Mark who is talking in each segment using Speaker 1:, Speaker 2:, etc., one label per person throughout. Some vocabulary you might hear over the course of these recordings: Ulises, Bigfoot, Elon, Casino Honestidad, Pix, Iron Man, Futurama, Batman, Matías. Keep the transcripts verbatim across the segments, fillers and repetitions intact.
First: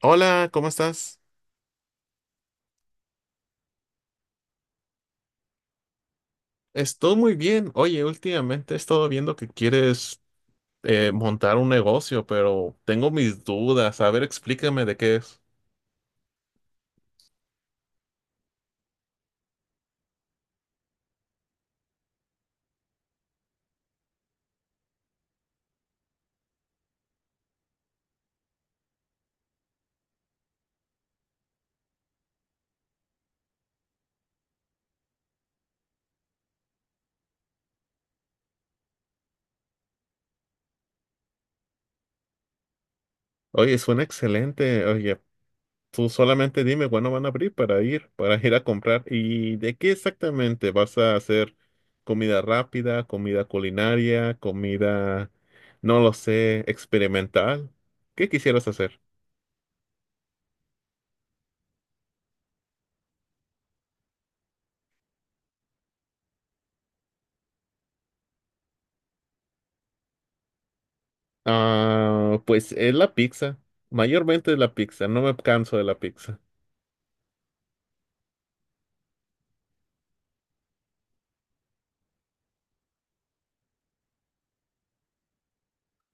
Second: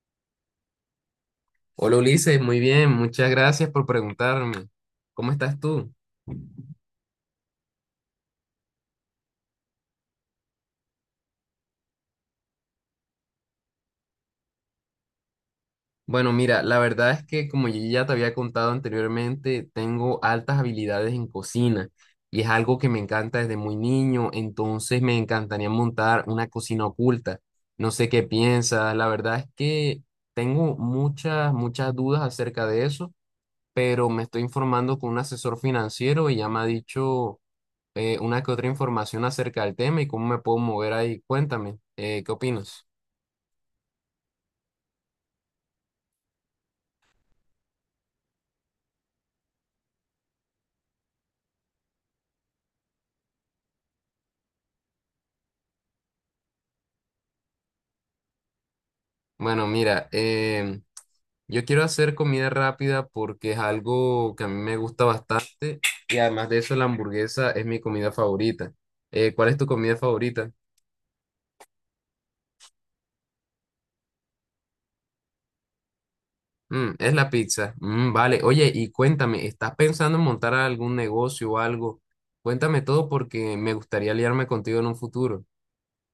Speaker 1: Hola, ¿cómo estás?
Speaker 2: Hola Ulises, muy bien, muchas gracias por preguntarme. ¿Cómo estás tú?
Speaker 1: Estoy muy bien. Oye, últimamente he estado viendo que quieres eh, montar un negocio, pero tengo mis dudas. A ver, explícame de qué es.
Speaker 2: Bueno, mira, la verdad es que, como yo ya te había contado anteriormente, tengo altas habilidades en cocina y es algo que me encanta desde muy niño. Entonces me encantaría montar una cocina oculta. No sé qué piensas. La verdad es que tengo muchas, muchas dudas acerca de eso, pero me estoy informando con un asesor financiero y ya me ha dicho eh, una que otra información acerca del tema y cómo me puedo mover ahí. Cuéntame, eh, ¿qué opinas?
Speaker 1: Oye, suena excelente. Oye, tú solamente dime cuándo van a abrir para ir, para ir a comprar. ¿Y de qué exactamente vas a hacer? ¿Comida rápida, comida culinaria, comida, no lo sé, experimental? ¿Qué quisieras hacer?
Speaker 2: Bueno, mira, em, yo quiero hacer comida rápida porque es algo que a mí me gusta bastante, y además de eso la hamburguesa es mi comida favorita. Eh, ¿cuál es tu comida favorita?
Speaker 1: Ah, pues es la pizza. Mayormente es la pizza. No me canso de la pizza.
Speaker 2: Mm, es la pizza. Mm, vale, oye, y cuéntame, ¿estás pensando en montar algún negocio o algo? Cuéntame todo porque me gustaría aliarme contigo en un futuro.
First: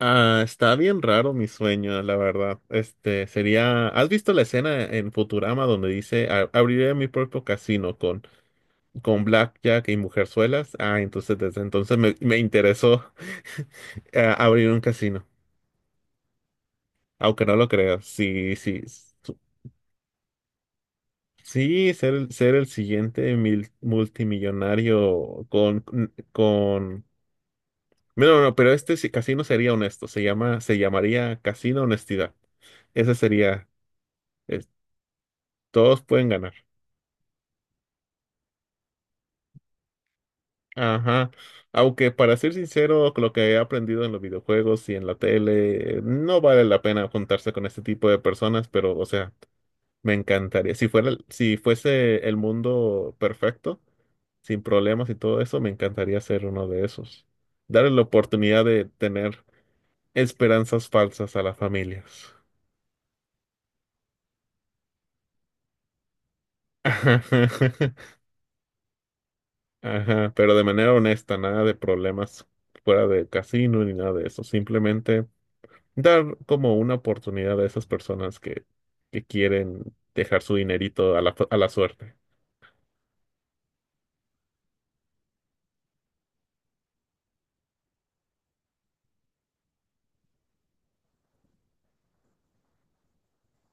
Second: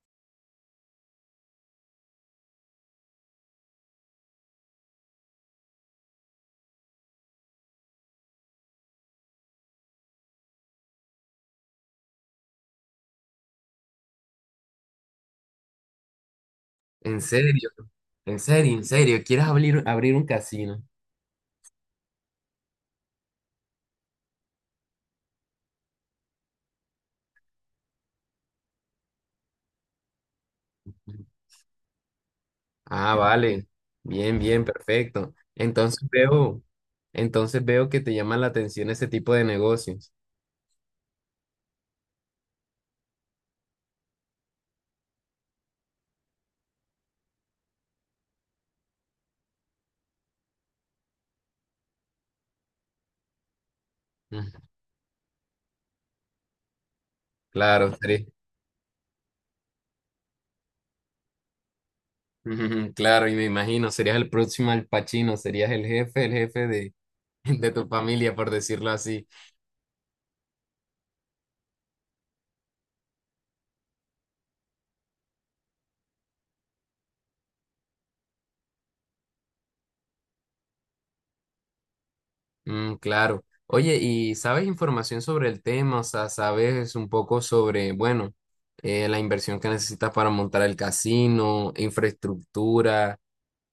Speaker 1: Ah, está bien raro mi sueño, la verdad. Este sería. ¿Has visto la escena en Futurama donde dice "A- abriré mi propio casino con con Blackjack y Mujerzuelas."? Ah, entonces desde entonces me, me interesó eh, abrir un casino.
Speaker 2: En
Speaker 1: Aunque no lo
Speaker 2: serio,
Speaker 1: creas,
Speaker 2: en
Speaker 1: sí,
Speaker 2: serio,
Speaker 1: sí.
Speaker 2: en serio,
Speaker 1: su-
Speaker 2: ¿quieres abrir, abrir un casino?
Speaker 1: Sí, ser, el- ser el siguiente mil- multimillonario con, con... No, no, no, pero este sí- casino sería honesto. Se llama, se llamaría Casino Honestidad. Ese
Speaker 2: Ah, vale.
Speaker 1: sería.
Speaker 2: Bien, bien,
Speaker 1: es-
Speaker 2: perfecto.
Speaker 1: Todos
Speaker 2: Entonces
Speaker 1: pueden ganar.
Speaker 2: veo, entonces veo que te llama la atención ese tipo de negocios.
Speaker 1: Ajá. Aunque para ser sincero, con lo que he aprendido en los videojuegos y en la tele, no vale la pena juntarse con este tipo de personas, pero, o sea, me encantaría. Si fuera, si fuese el mundo perfecto, sin
Speaker 2: Mm,
Speaker 1: problemas y todo eso, me encantaría ser uno de esos. Darle
Speaker 2: Claro,
Speaker 1: la
Speaker 2: seré-
Speaker 1: oportunidad de tener esperanzas falsas a las familias.
Speaker 2: ujú, claro, y me imagino, serías el próximo Al Pacino, serías el jefe, el jefe de, de tu familia, por decirlo así.
Speaker 1: Ajá, pero de manera honesta, nada de problemas fuera de casino ni nada de eso. Simplemente dar como una oportunidad a esas personas que, que quieren dejar su dinerito a la, a la suerte.
Speaker 2: Mm, claro. Oye, ¿y sabes información sobre el tema? O sea, ¿sabes un poco sobre, bueno, eh, la inversión que necesitas para montar el casino, infraestructura?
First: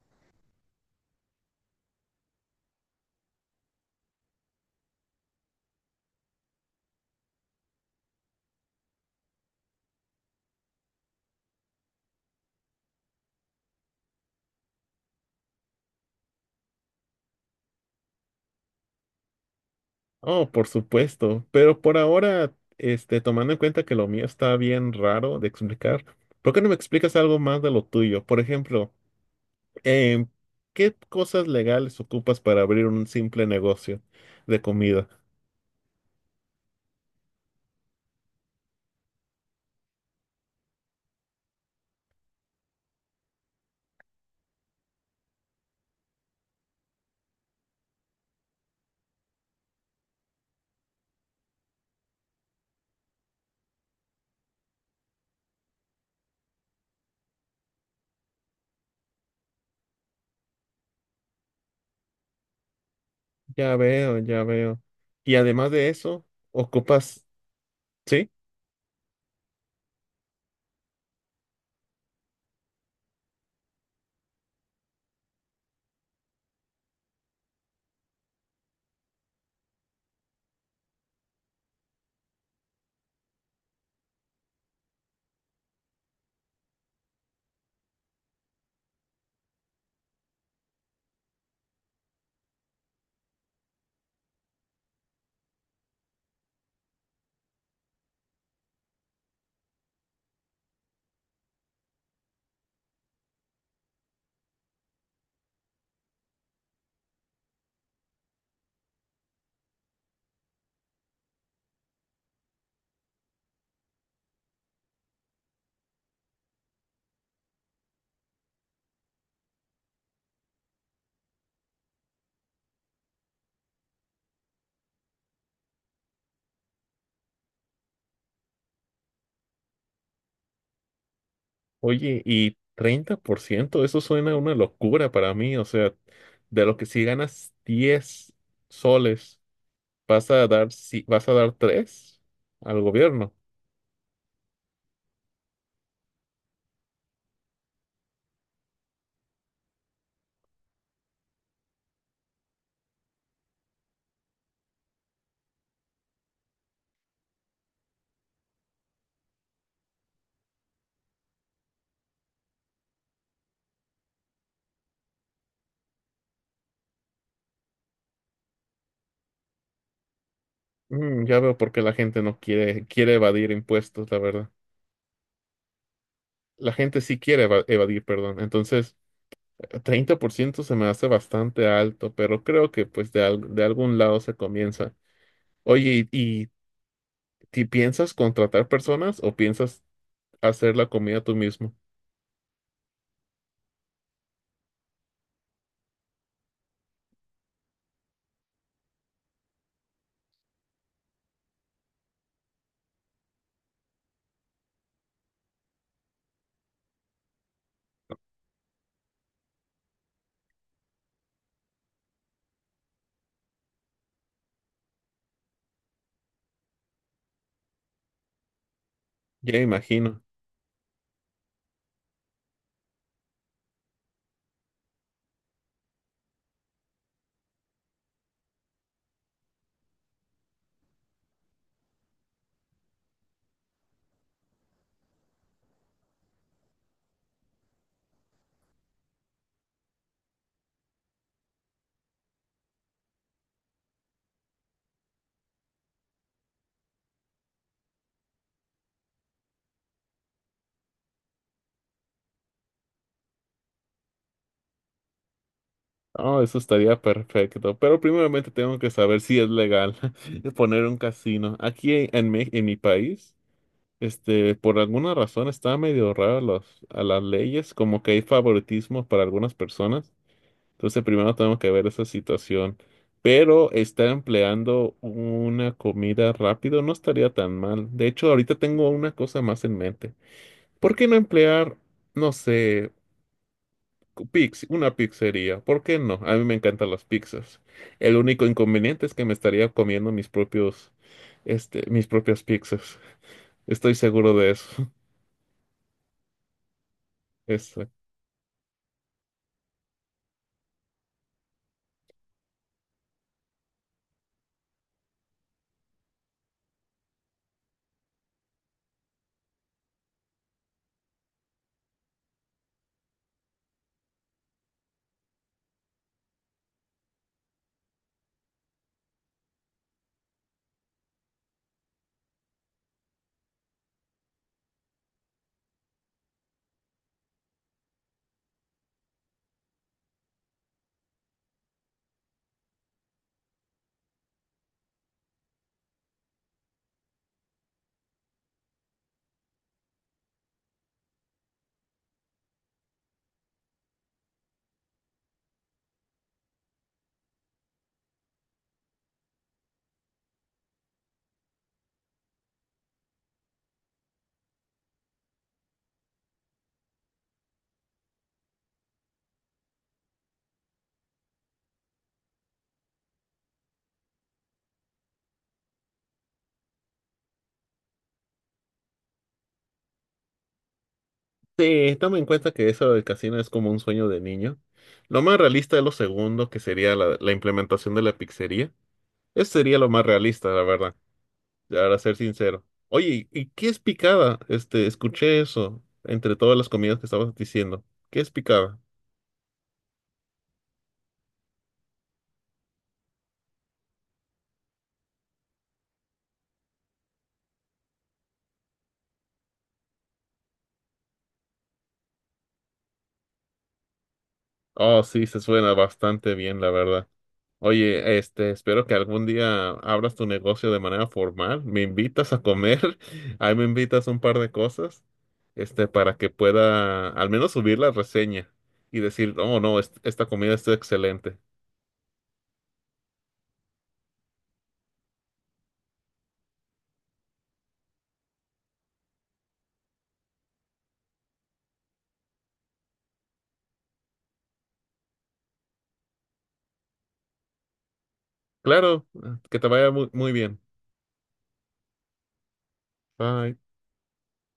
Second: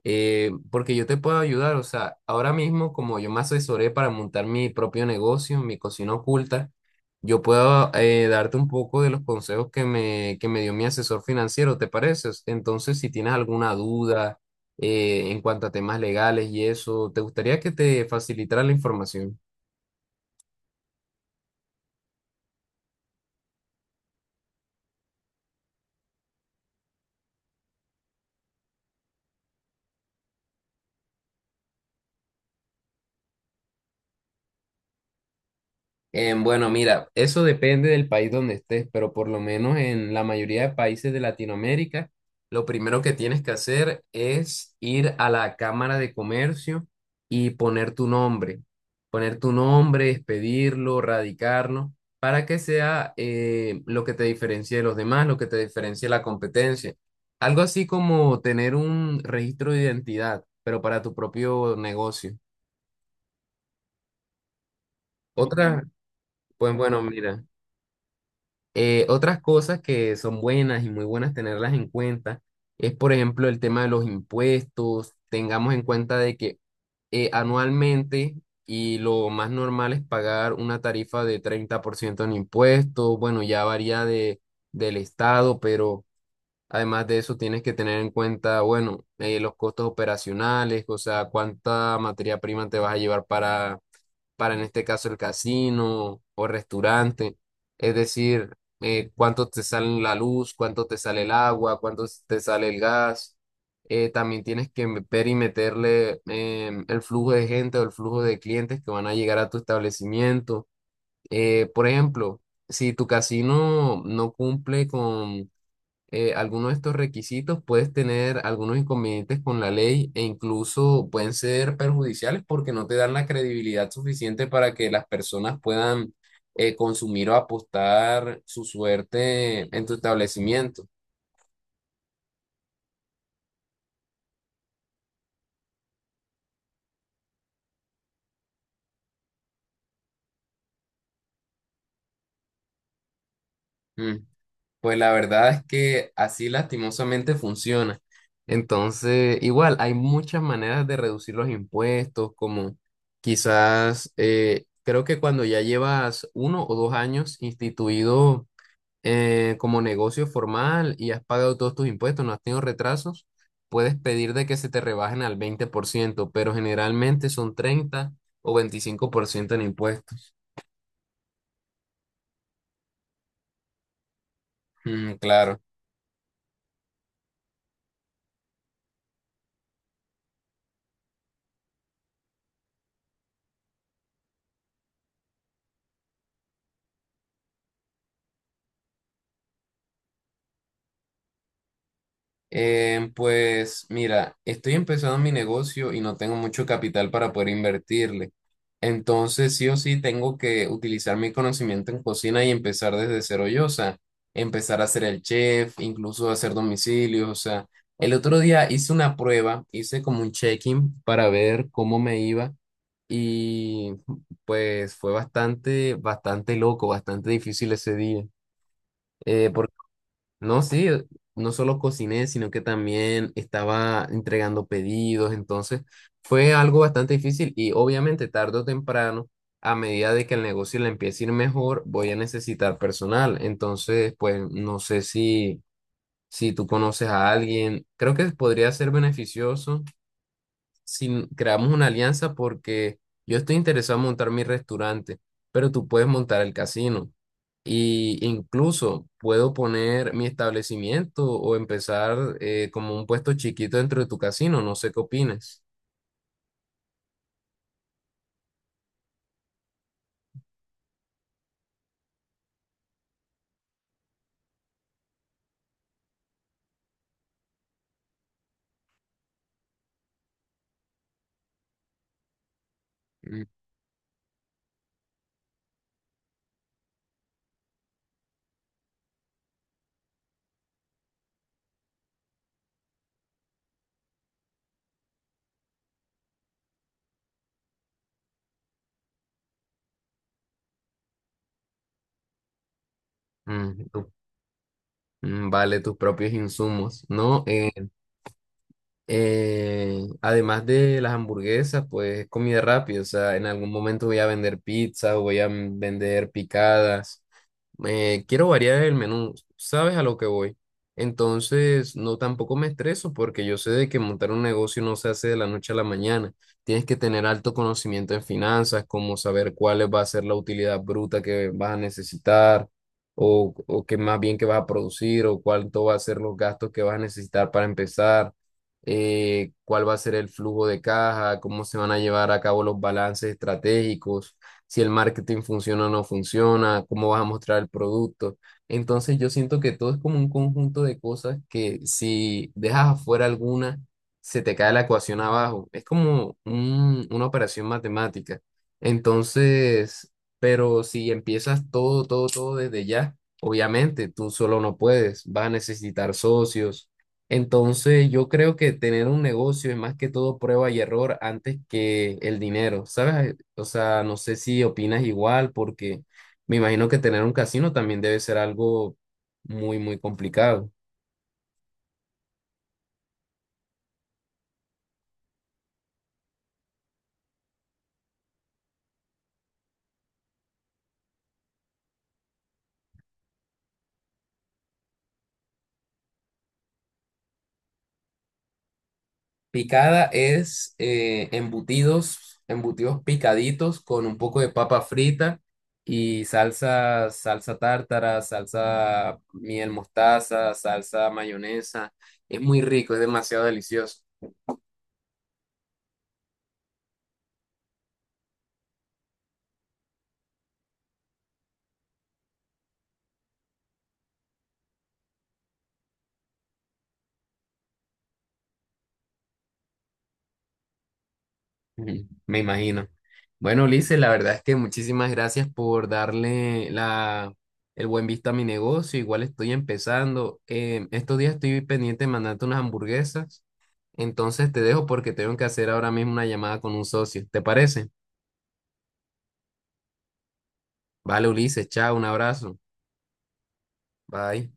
Speaker 2: Eh, porque yo te puedo ayudar, o sea, ahora mismo, como yo me asesoré para montar mi propio negocio, mi cocina oculta, yo puedo, eh, darte un poco de los consejos que me, que me dio mi asesor financiero, ¿te parece? Entonces, si tienes alguna duda eh, en cuanto a temas legales y eso, ¿te gustaría que te facilitara la información?
Speaker 1: Oh, por supuesto, pero por ahora, este, tomando en cuenta que lo mío está bien raro de explicar, ¿por qué no me explicas algo más de lo tuyo? Por ejemplo, em, ¿qué cosas legales ocupas para abrir un simple negocio de comida?
Speaker 2: Eh, bueno, mira, eso depende del país donde estés, pero por lo menos en la mayoría de países de Latinoamérica, lo primero que tienes que hacer es ir a la Cámara de Comercio y poner tu nombre, poner tu nombre, expedirlo, radicarlo, para que sea, eh, lo que te diferencie de los demás, lo que te diferencie de la competencia. Algo así como tener un registro de identidad, pero para tu propio negocio.
Speaker 1: Ya veo, ya veo. Y además
Speaker 2: Otra,
Speaker 1: de eso,
Speaker 2: pues bueno,
Speaker 1: ocupas.
Speaker 2: mira.
Speaker 1: ¿Sí?
Speaker 2: Eh, otras cosas que son buenas y muy buenas tenerlas en cuenta es, por ejemplo, el tema de los impuestos. Tengamos en cuenta de que, eh, anualmente, y lo más normal es pagar una tarifa de treinta por ciento en impuestos. Bueno, ya varía de, del estado. Pero además de eso tienes que tener en cuenta, bueno, eh, los costos operacionales, o sea, cuánta materia prima te vas a llevar para para en este caso el casino o restaurante. Es decir, eh, cuánto te sale la luz, cuánto te sale el agua, cuánto te sale el gas. Eh, también tienes que ver y meterle, em, el flujo de gente o el flujo de clientes que van a llegar a tu establecimiento. Eh, por ejemplo, si tu casino no cumple con, eh, algunos de estos requisitos, puedes tener algunos inconvenientes con la ley e incluso pueden ser perjudiciales porque no te dan la credibilidad suficiente para que las personas puedan, eh, consumir o apostar su suerte en tu establecimiento.
Speaker 1: Oye, y treinta por ciento eso suena una locura para mí. O sea, de lo que si ganas diez soles, vas a dar, si, vas a dar tres al gobierno.
Speaker 2: Mm, pues la verdad es que así lastimosamente funciona. Entonces, igual, hay muchas maneras de reducir los impuestos, como quizás, eh, creo que cuando ya llevas uno o dos años instituido eh, como negocio formal y has pagado todos tus impuestos, no has tenido retrasos, puedes pedir de que se te rebajen al veinte por ciento, pero generalmente son treinta o veinticinco por ciento en impuestos.
Speaker 1: Mm, ya veo por qué la gente no quiere, quiere evadir impuestos, la verdad.
Speaker 2: Mm, claro.
Speaker 1: La gente sí quiere eva- evadir, perdón. Entonces, treinta por ciento se me hace bastante alto, pero creo que pues de, al- de algún lado se comienza. Oye, ¿y, y ti piensas contratar personas o piensas hacer la comida tú mismo?
Speaker 2: Eh, pues mira, estoy empezando mi negocio y no tengo mucho capital para poder invertirle. Entonces, sí o sí, tengo que utilizar mi conocimiento en cocina y empezar desde cero yo. O sea, empezar a ser el chef, incluso hacer domicilios. O sea, el otro día hice una prueba, hice como un check-in para ver cómo me iba, y pues fue bastante, bastante loco, bastante difícil ese día. Eh,
Speaker 1: Ya imagino.
Speaker 2: no, sí, no solo cociné, sino que también estaba entregando pedidos. Entonces fue algo bastante difícil. Y obviamente tarde o temprano, a medida de que el negocio le empiece a ir mejor, voy a necesitar personal. Entonces, pues no sé si, si tú conoces a alguien, creo que podría ser beneficioso si creamos una alianza, porque yo estoy interesado en montar mi restaurante, pero tú puedes montar el casino. Y incluso puedo poner mi establecimiento o empezar, eh, como un puesto chiquito dentro de tu casino. No sé qué opines.
Speaker 1: Oh, eso estaría perfecto. Pero primeramente tengo que saber si es legal poner un casino. Aquí en mi, en mi país, este, por alguna razón está medio raro los, a las leyes, como que hay favoritismo para algunas personas. Entonces primero tengo que ver esa situación.
Speaker 2: Mm,
Speaker 1: Pero estar empleando una comida rápido no estaría tan mal. De hecho, ahorita tengo una cosa más en mente. ¿Por qué no emplear, no sé, Pix, una pizzería? ¿Por qué no? A mí me encantan las pizzas. El único inconveniente es que me estaría comiendo mis propios, este, mis propias pizzas.
Speaker 2: mm,
Speaker 1: Estoy
Speaker 2: tú-
Speaker 1: seguro de eso.
Speaker 2: mm, vale, tus propios insumos, ¿no? Eh,
Speaker 1: Eso.
Speaker 2: eh, además de las hamburguesas, pues es comida rápida, o sea, en algún momento voy a vender pizza o voy a, mm, vender picadas. Me quiero variar el menú, ¿sabes a lo que voy? Entonces, no, tampoco me estreso porque yo sé de que montar un negocio no se hace de la noche a la mañana. Tienes que tener alto conocimiento en finanzas, como saber cuál va a ser la utilidad bruta que vas a necesitar, o, o qué más bien que vas a producir, o cuánto va a ser los gastos que vas a necesitar para empezar, eh, cuál va a ser el flujo de caja, cómo se van a llevar a cabo los balances estratégicos, si el marketing funciona o no funciona, cómo vas a mostrar el producto. Entonces yo siento que todo es como un conjunto de cosas que si dejas afuera alguna, se te cae la ecuación abajo. Es como un- una operación matemática. Entonces, pero si empiezas todo, todo, todo desde ya, obviamente tú solo no puedes, vas a necesitar socios. Entonces, yo creo que tener un negocio es más que todo prueba y error antes que el dinero, ¿sabes? O sea, no sé si opinas igual, porque me imagino que tener un casino también debe ser algo muy, muy complicado.
Speaker 1: Sí, toma en cuenta que eso del casino es como un sueño de niño. Lo más realista es lo segundo, que sería la, la implementación de la pizzería. Eso sería lo más realista, la verdad, para ser sincero. Oye, ¿y qué es picada? Este, escuché eso entre todas las comidas que estabas diciendo. ¿Qué es picada?
Speaker 2: Picada es, eh, embutidos, embutidos picaditos con un poco de papa frita y salsa, salsa tártara, salsa miel mostaza, salsa mayonesa. Es muy rico, es demasiado delicioso.
Speaker 1: Oh, sí, se suena bastante bien, la verdad. Oye, este, espero que algún día abras tu negocio de manera formal. Me invitas a comer, ahí me invitas un par de cosas, este, para que pueda al menos subir la reseña y decir, oh, no, es- esta comida está excelente.
Speaker 2: Ujú, me imagino. Bueno, Ulises, la verdad es que muchísimas gracias por darle la, el buen visto a mi negocio. Igual estoy empezando. Eh, estos días estoy pendiente de mandarte unas hamburguesas. Entonces te dejo porque tengo que hacer ahora mismo una llamada con un socio. ¿Te parece?
Speaker 1: Claro, que te vaya muy, muy bien.
Speaker 2: Vale, Ulises, chao, un abrazo.
Speaker 1: Bye.
Speaker 2: Bye.